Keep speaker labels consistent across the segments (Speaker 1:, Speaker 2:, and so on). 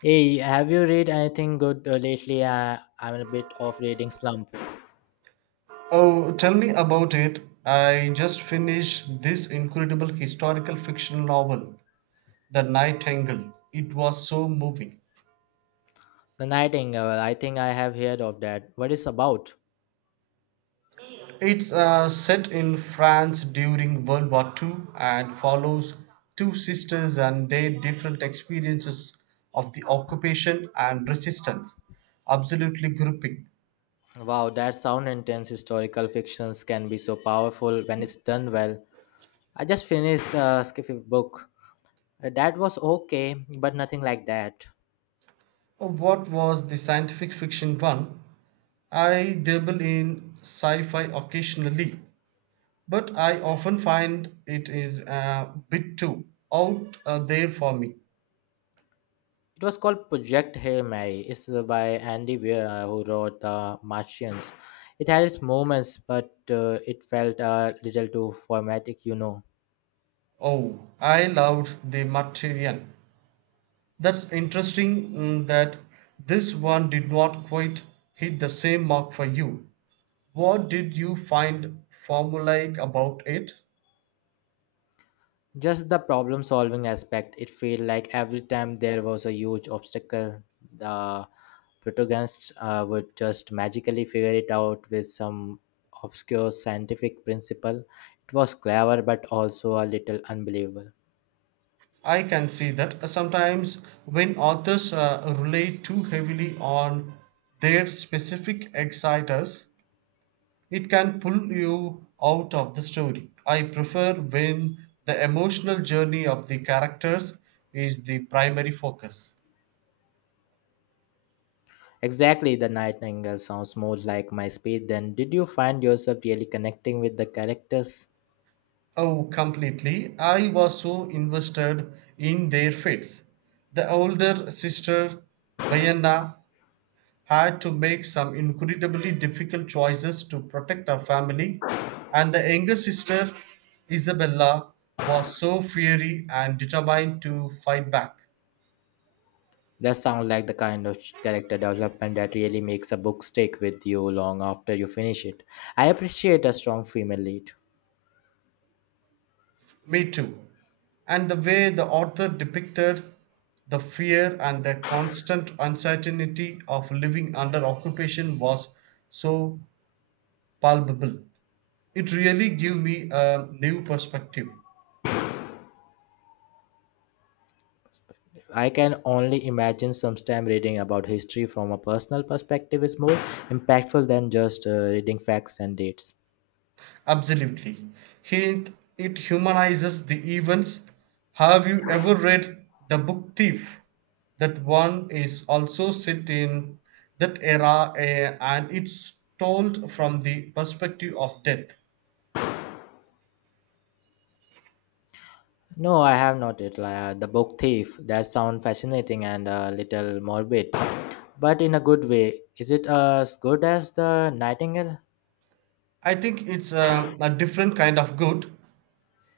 Speaker 1: Hey, have you read anything good lately? I'm in a bit of reading slump.
Speaker 2: Oh, tell me about it. I just finished this incredible historical fiction novel, The Nightingale. It was so moving.
Speaker 1: The Nightingale, I think I have heard of that. What is about?
Speaker 2: It's set in France during World War II and follows two sisters and their different experiences of the occupation and resistance. Absolutely gripping.
Speaker 1: Wow, that sound intense. Historical fictions can be so powerful when it's done well. I just finished a skiffy book. That was okay, but nothing like that.
Speaker 2: What was the scientific fiction one? I dabble in sci fi occasionally, but I often find it is a bit too out there for me.
Speaker 1: It was called Project Hail Mary. It's by Andy Weir, who wrote The Martians. It had its moments, but it felt a little too formatic.
Speaker 2: Oh, I loved the Martyrian. That's interesting that this one did not quite hit the same mark for you. What did you find formulaic about it?
Speaker 1: Just the problem solving aspect, it felt like every time there was a huge obstacle, the protagonists would just magically figure it out with some obscure scientific principle. It was clever but also a little unbelievable.
Speaker 2: I can see that, sometimes when authors rely too heavily on their specific exciters, it can pull you out of the story. I prefer when the emotional journey of the characters is the primary focus.
Speaker 1: Exactly, the Nightingale sounds more like my speed. Then, did you find yourself really connecting with the characters?
Speaker 2: Oh, completely. I was so invested in their fates. The older sister, Vienna, had to make some incredibly difficult choices to protect her family, and the younger sister, Isabella, was so fiery and determined to fight back.
Speaker 1: That sounds like the kind of character development that really makes a book stick with you long after you finish it. I appreciate a strong female lead.
Speaker 2: Me too. And the way the author depicted the fear and the constant uncertainty of living under occupation was so palpable. It really gave me a new perspective.
Speaker 1: I can only imagine sometimes reading about history from a personal perspective is more impactful than just reading facts and dates.
Speaker 2: Absolutely. He, it humanizes the events. Have you ever read The Book Thief? That one is also set in that era and it's told from the perspective of death.
Speaker 1: No, I have not read the Book Thief. That sounds fascinating and a little morbid, but in a good way. Is it as good as The Nightingale?
Speaker 2: I think it's a different kind of good.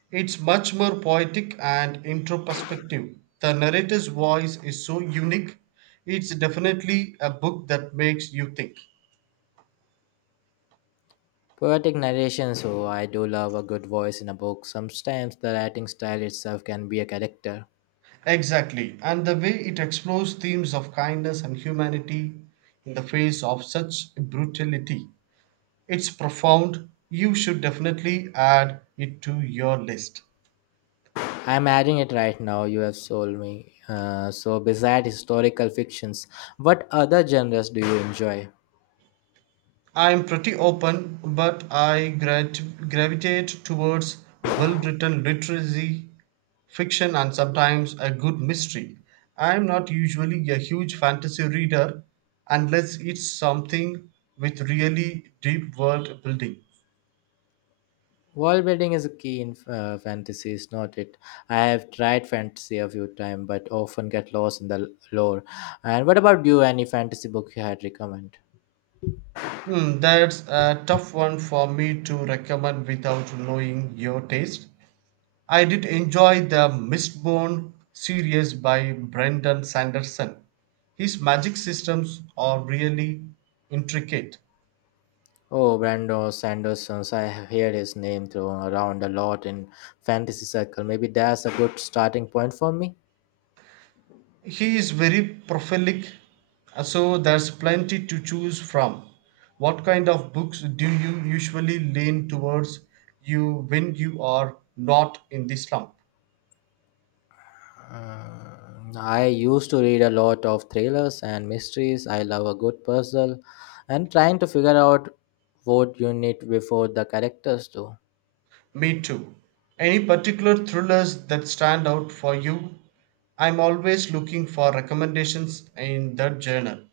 Speaker 2: It's much more poetic and introspective. The narrator's voice is so unique. It's definitely a book that makes you think.
Speaker 1: Poetic narration, so I do love a good voice in a book. Sometimes the writing style itself can be a character.
Speaker 2: Exactly. And the way it explores themes of kindness and humanity in the face of such brutality. It's profound. You should definitely add it to your list.
Speaker 1: I'm adding it right now. You have sold me. So, beside historical fictions, what other genres do you enjoy?
Speaker 2: I'm pretty open, but I gravitate towards well written literacy, fiction, and sometimes a good mystery. I'm not usually a huge fantasy reader unless it's something with really deep world building.
Speaker 1: Wall building is a key in fantasy, is not it? I have tried fantasy a few times, but often get lost in the lore. And what about you? Any fantasy book you had recommend?
Speaker 2: Hmm, that's a tough one for me to recommend without knowing your taste. I did enjoy the Mistborn series by Brendan Sanderson. His magic systems are really intricate.
Speaker 1: Oh, Brando Sanderson. I have heard his name thrown around a lot in fantasy circle. Maybe that's a good starting point for me.
Speaker 2: He is very prolific, so there's plenty to choose from. What kind of books do you usually lean towards you when you are not in the slump?
Speaker 1: Mm, I used to read a lot of thrillers and mysteries. I love a good puzzle and trying to figure out what you need before the characters do.
Speaker 2: Me too. Any particular thrillers that stand out for you? I'm always looking for recommendations in that genre.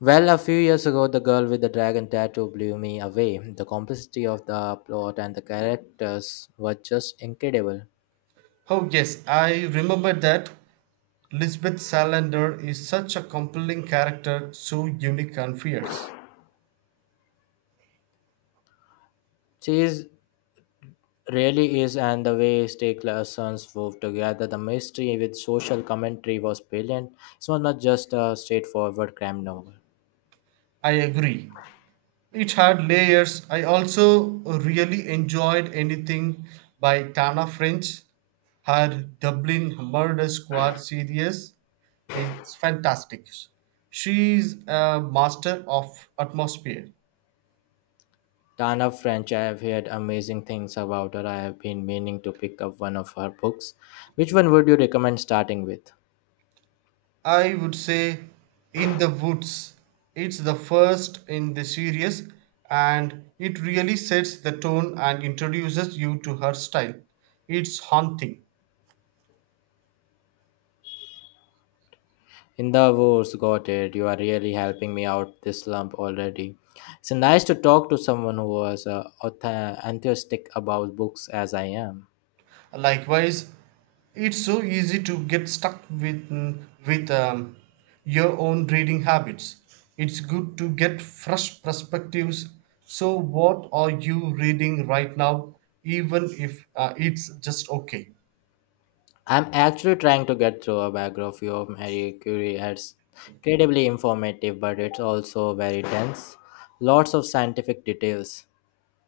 Speaker 1: Well, a few years ago, The Girl with the Dragon Tattoo blew me away. The complexity of the plot and the characters were just incredible.
Speaker 2: Oh, yes, I remember that. Lisbeth Salander is such a compelling character, so unique and fierce.
Speaker 1: She is, really is, and the way Stake Larson's wove together the mystery with social commentary was brilliant. It was not just a straightforward crime novel.
Speaker 2: I agree. It had layers. I also really enjoyed anything by Tana French. Her Dublin Murder Squad series is fantastic. She is a master of atmosphere.
Speaker 1: Tana French, I have heard amazing things about her. I have been meaning to pick up one of her books. Which one would you recommend starting with?
Speaker 2: I would say In the Woods. It's the first in the series and it really sets the tone and introduces you to her style. It's haunting.
Speaker 1: In the wars, got it. You are really helping me out this slump already. It's nice to talk to someone who was enthusiastic about books as I am.
Speaker 2: Likewise, it's so easy to get stuck with with your own reading habits. It's good to get fresh perspectives. So what are you reading right now even if it's just okay?
Speaker 1: I'm actually trying to get through a biography of Marie Curie. It's incredibly informative, but it's also very dense. Lots of scientific details.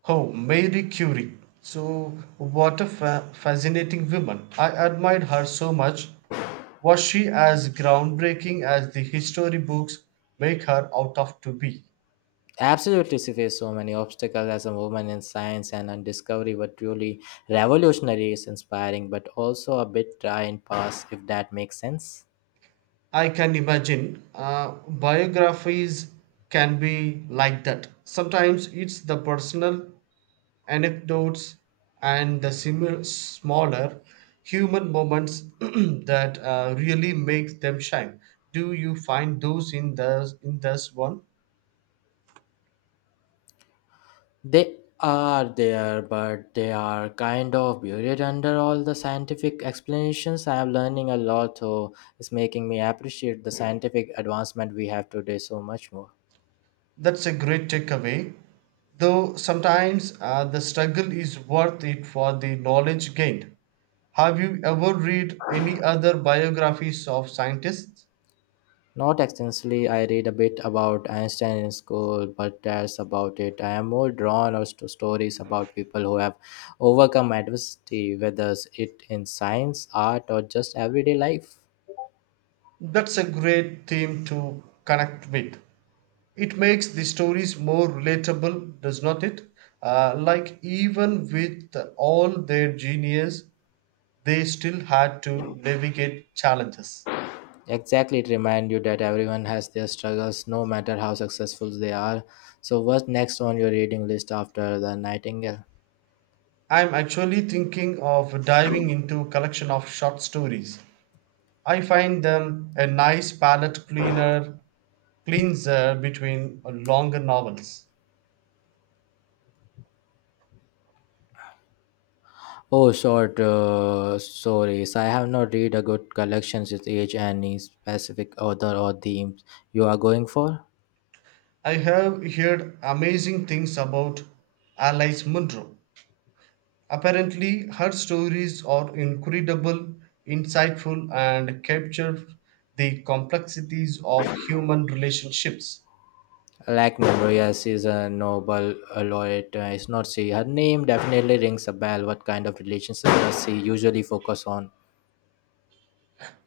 Speaker 2: Oh, Marie Curie. So, what a fascinating woman. I admired her so much. Was she as groundbreaking as the history books make her out of to be?
Speaker 1: Absolutely, she faced so many obstacles as a woman in science, and on discovery were truly revolutionary, is inspiring, but also a bit dry and past, if that makes sense.
Speaker 2: I can imagine biographies can be like that. Sometimes it's the personal anecdotes and the similar, smaller human moments that really make them shine. Do you find those in the in this one?
Speaker 1: They are there, but they are kind of buried under all the scientific explanations. I am learning a lot, so it's making me appreciate the scientific advancement we have today so much more.
Speaker 2: That's a great takeaway. Though sometimes, the struggle is worth it for the knowledge gained. Have you ever read any other biographies of scientists?
Speaker 1: Not extensively, I read a bit about Einstein in school, but that's about it. I am more drawn out to stories about people who have overcome adversity, whether it in science, art, or just everyday life.
Speaker 2: That's a great theme to connect with. It makes the stories more relatable, does not it? Like, even with all their genius, they still had to navigate challenges.
Speaker 1: Exactly, it reminds you that everyone has their struggles, no matter how successful they are. So, what's next on your reading list after The Nightingale?
Speaker 2: I'm actually thinking of diving into a collection of short stories. I find them a nice palette cleaner cleanser between longer novels.
Speaker 1: Oh, short stories. I have not read a good collection. With age, any specific author or themes you are going for.
Speaker 2: I have heard amazing things about Alice Munro. Apparently, her stories are incredible, insightful, and capture the complexities of human relationships.
Speaker 1: Like Memorias is a Nobel laureate. It's not she. Her name definitely rings a bell. What kind of relationship does she usually focus on?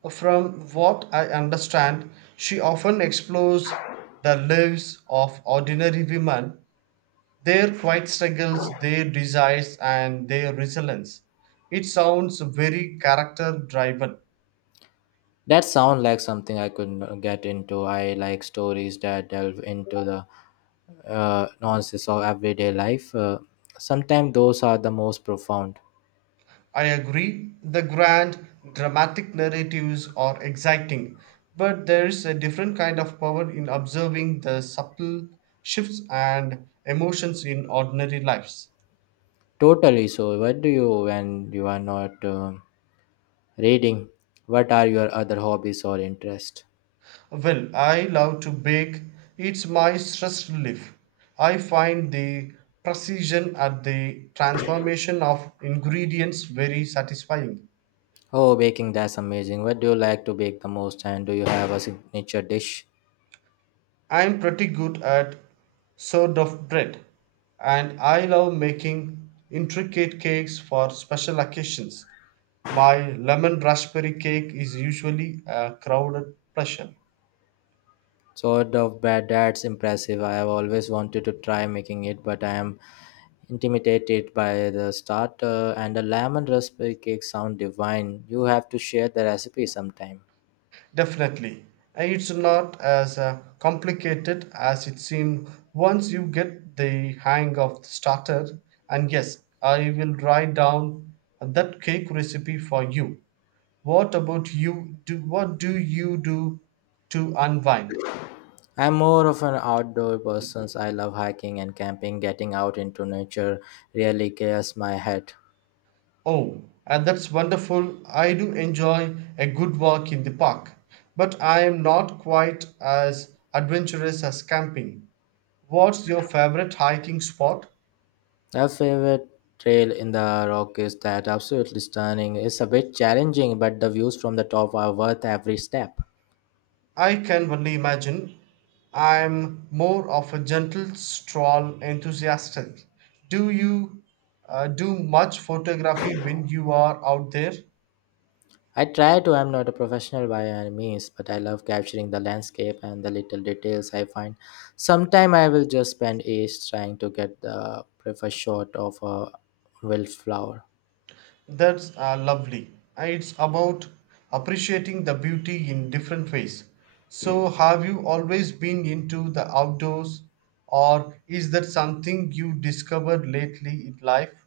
Speaker 2: From what I understand, she often explores the lives of ordinary women, their quiet struggles, their desires, and their resilience. It sounds very character driven.
Speaker 1: That sounds like something I could get into. I like stories that delve into the nonsense of everyday life. Sometimes those are the most profound.
Speaker 2: I agree, the grand, dramatic narratives are exciting, but there's a different kind of power in observing the subtle shifts and emotions in ordinary lives.
Speaker 1: Totally. So, what do you when you are not reading? What are your other hobbies or interests?
Speaker 2: Well, I love to bake, it's my stress relief. I find the precision at the transformation of ingredients very satisfying.
Speaker 1: Oh, baking, that's amazing. What do you like to bake the most? And do you have a signature dish?
Speaker 2: I'm pretty good at sort of bread and I love making intricate cakes for special occasions. My lemon raspberry cake is usually a crowded pleasure.
Speaker 1: Sort of bread, that's impressive. I have always wanted to try making it, but I am intimidated by the starter, and the lemon raspberry cake sound divine. You have to share the recipe sometime.
Speaker 2: Definitely. And it's not as complicated as it seemed once you get the hang of the starter. And yes, I will write down that cake recipe for you. What about you? Do what do you do to unwind?
Speaker 1: I'm more of an outdoor person. I love hiking and camping. Getting out into nature really clears my head.
Speaker 2: Oh, and that's wonderful. I do enjoy a good walk in the park, but I am not quite as adventurous as camping. What's your favorite hiking spot?
Speaker 1: My favorite trail in the rock is that absolutely stunning. It's a bit challenging, but the views from the top are worth every step.
Speaker 2: I can only imagine. I'm more of a gentle stroll enthusiast. Do you do much photography when you are out there?
Speaker 1: I try to, I'm not a professional by any means, but I love capturing the landscape and the little details I find. Sometime I will just spend ages trying to get the preferred shot of a wildflower.
Speaker 2: That's lovely. It's about appreciating the beauty in different ways. So, have you always been into the outdoors, or is that something you discovered lately in life?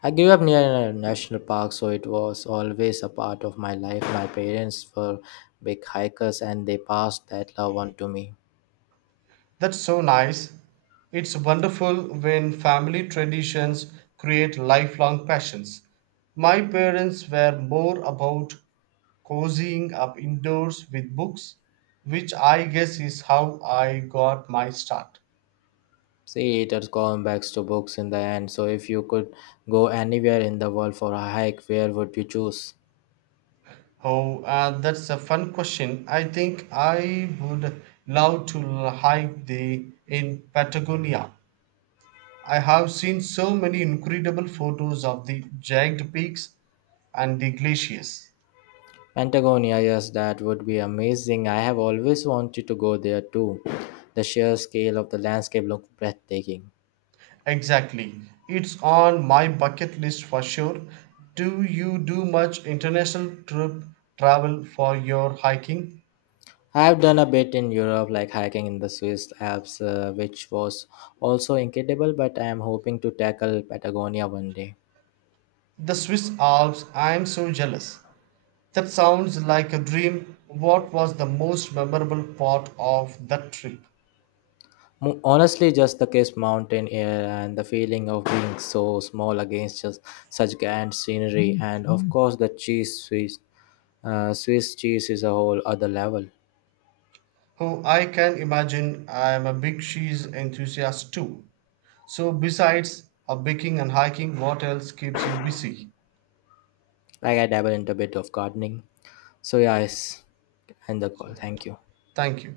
Speaker 1: I grew up near a national park, so it was always a part of my life. My parents were big hikers and they passed that love on to me.
Speaker 2: That's so nice. It's wonderful when family traditions create lifelong passions. My parents were more about cozying up indoors with books, which I guess is how I got my start.
Speaker 1: See, it has gone back to books in the end. So, if you could go anywhere in the world for a hike, where would you choose?
Speaker 2: Oh, that's a fun question. I think I would love to hike the in Patagonia. I have seen so many incredible photos of the jagged peaks and the glaciers.
Speaker 1: Patagonia, yes, that would be amazing. I have always wanted to go there too. The sheer scale of the landscape looks breathtaking.
Speaker 2: Exactly. It's on my bucket list for sure. Do you do much international trip travel for your hiking?
Speaker 1: I have done a bit in Europe, like hiking in the Swiss Alps, which was also incredible, but I am hoping to tackle Patagonia one day.
Speaker 2: The Swiss Alps, I'm so jealous. That sounds like a dream. What was the most memorable part of that trip?
Speaker 1: Honestly, just the crisp mountain air and the feeling of being so small against just such grand scenery, and of course the cheese Swiss. Swiss cheese is a whole other level.
Speaker 2: Oh, I can imagine I am a big cheese enthusiast too. So, besides a baking and hiking, what else keeps you busy?
Speaker 1: Like I dabble into a bit of gardening, so yeah, it's end the call. Thank you.
Speaker 2: Thank you.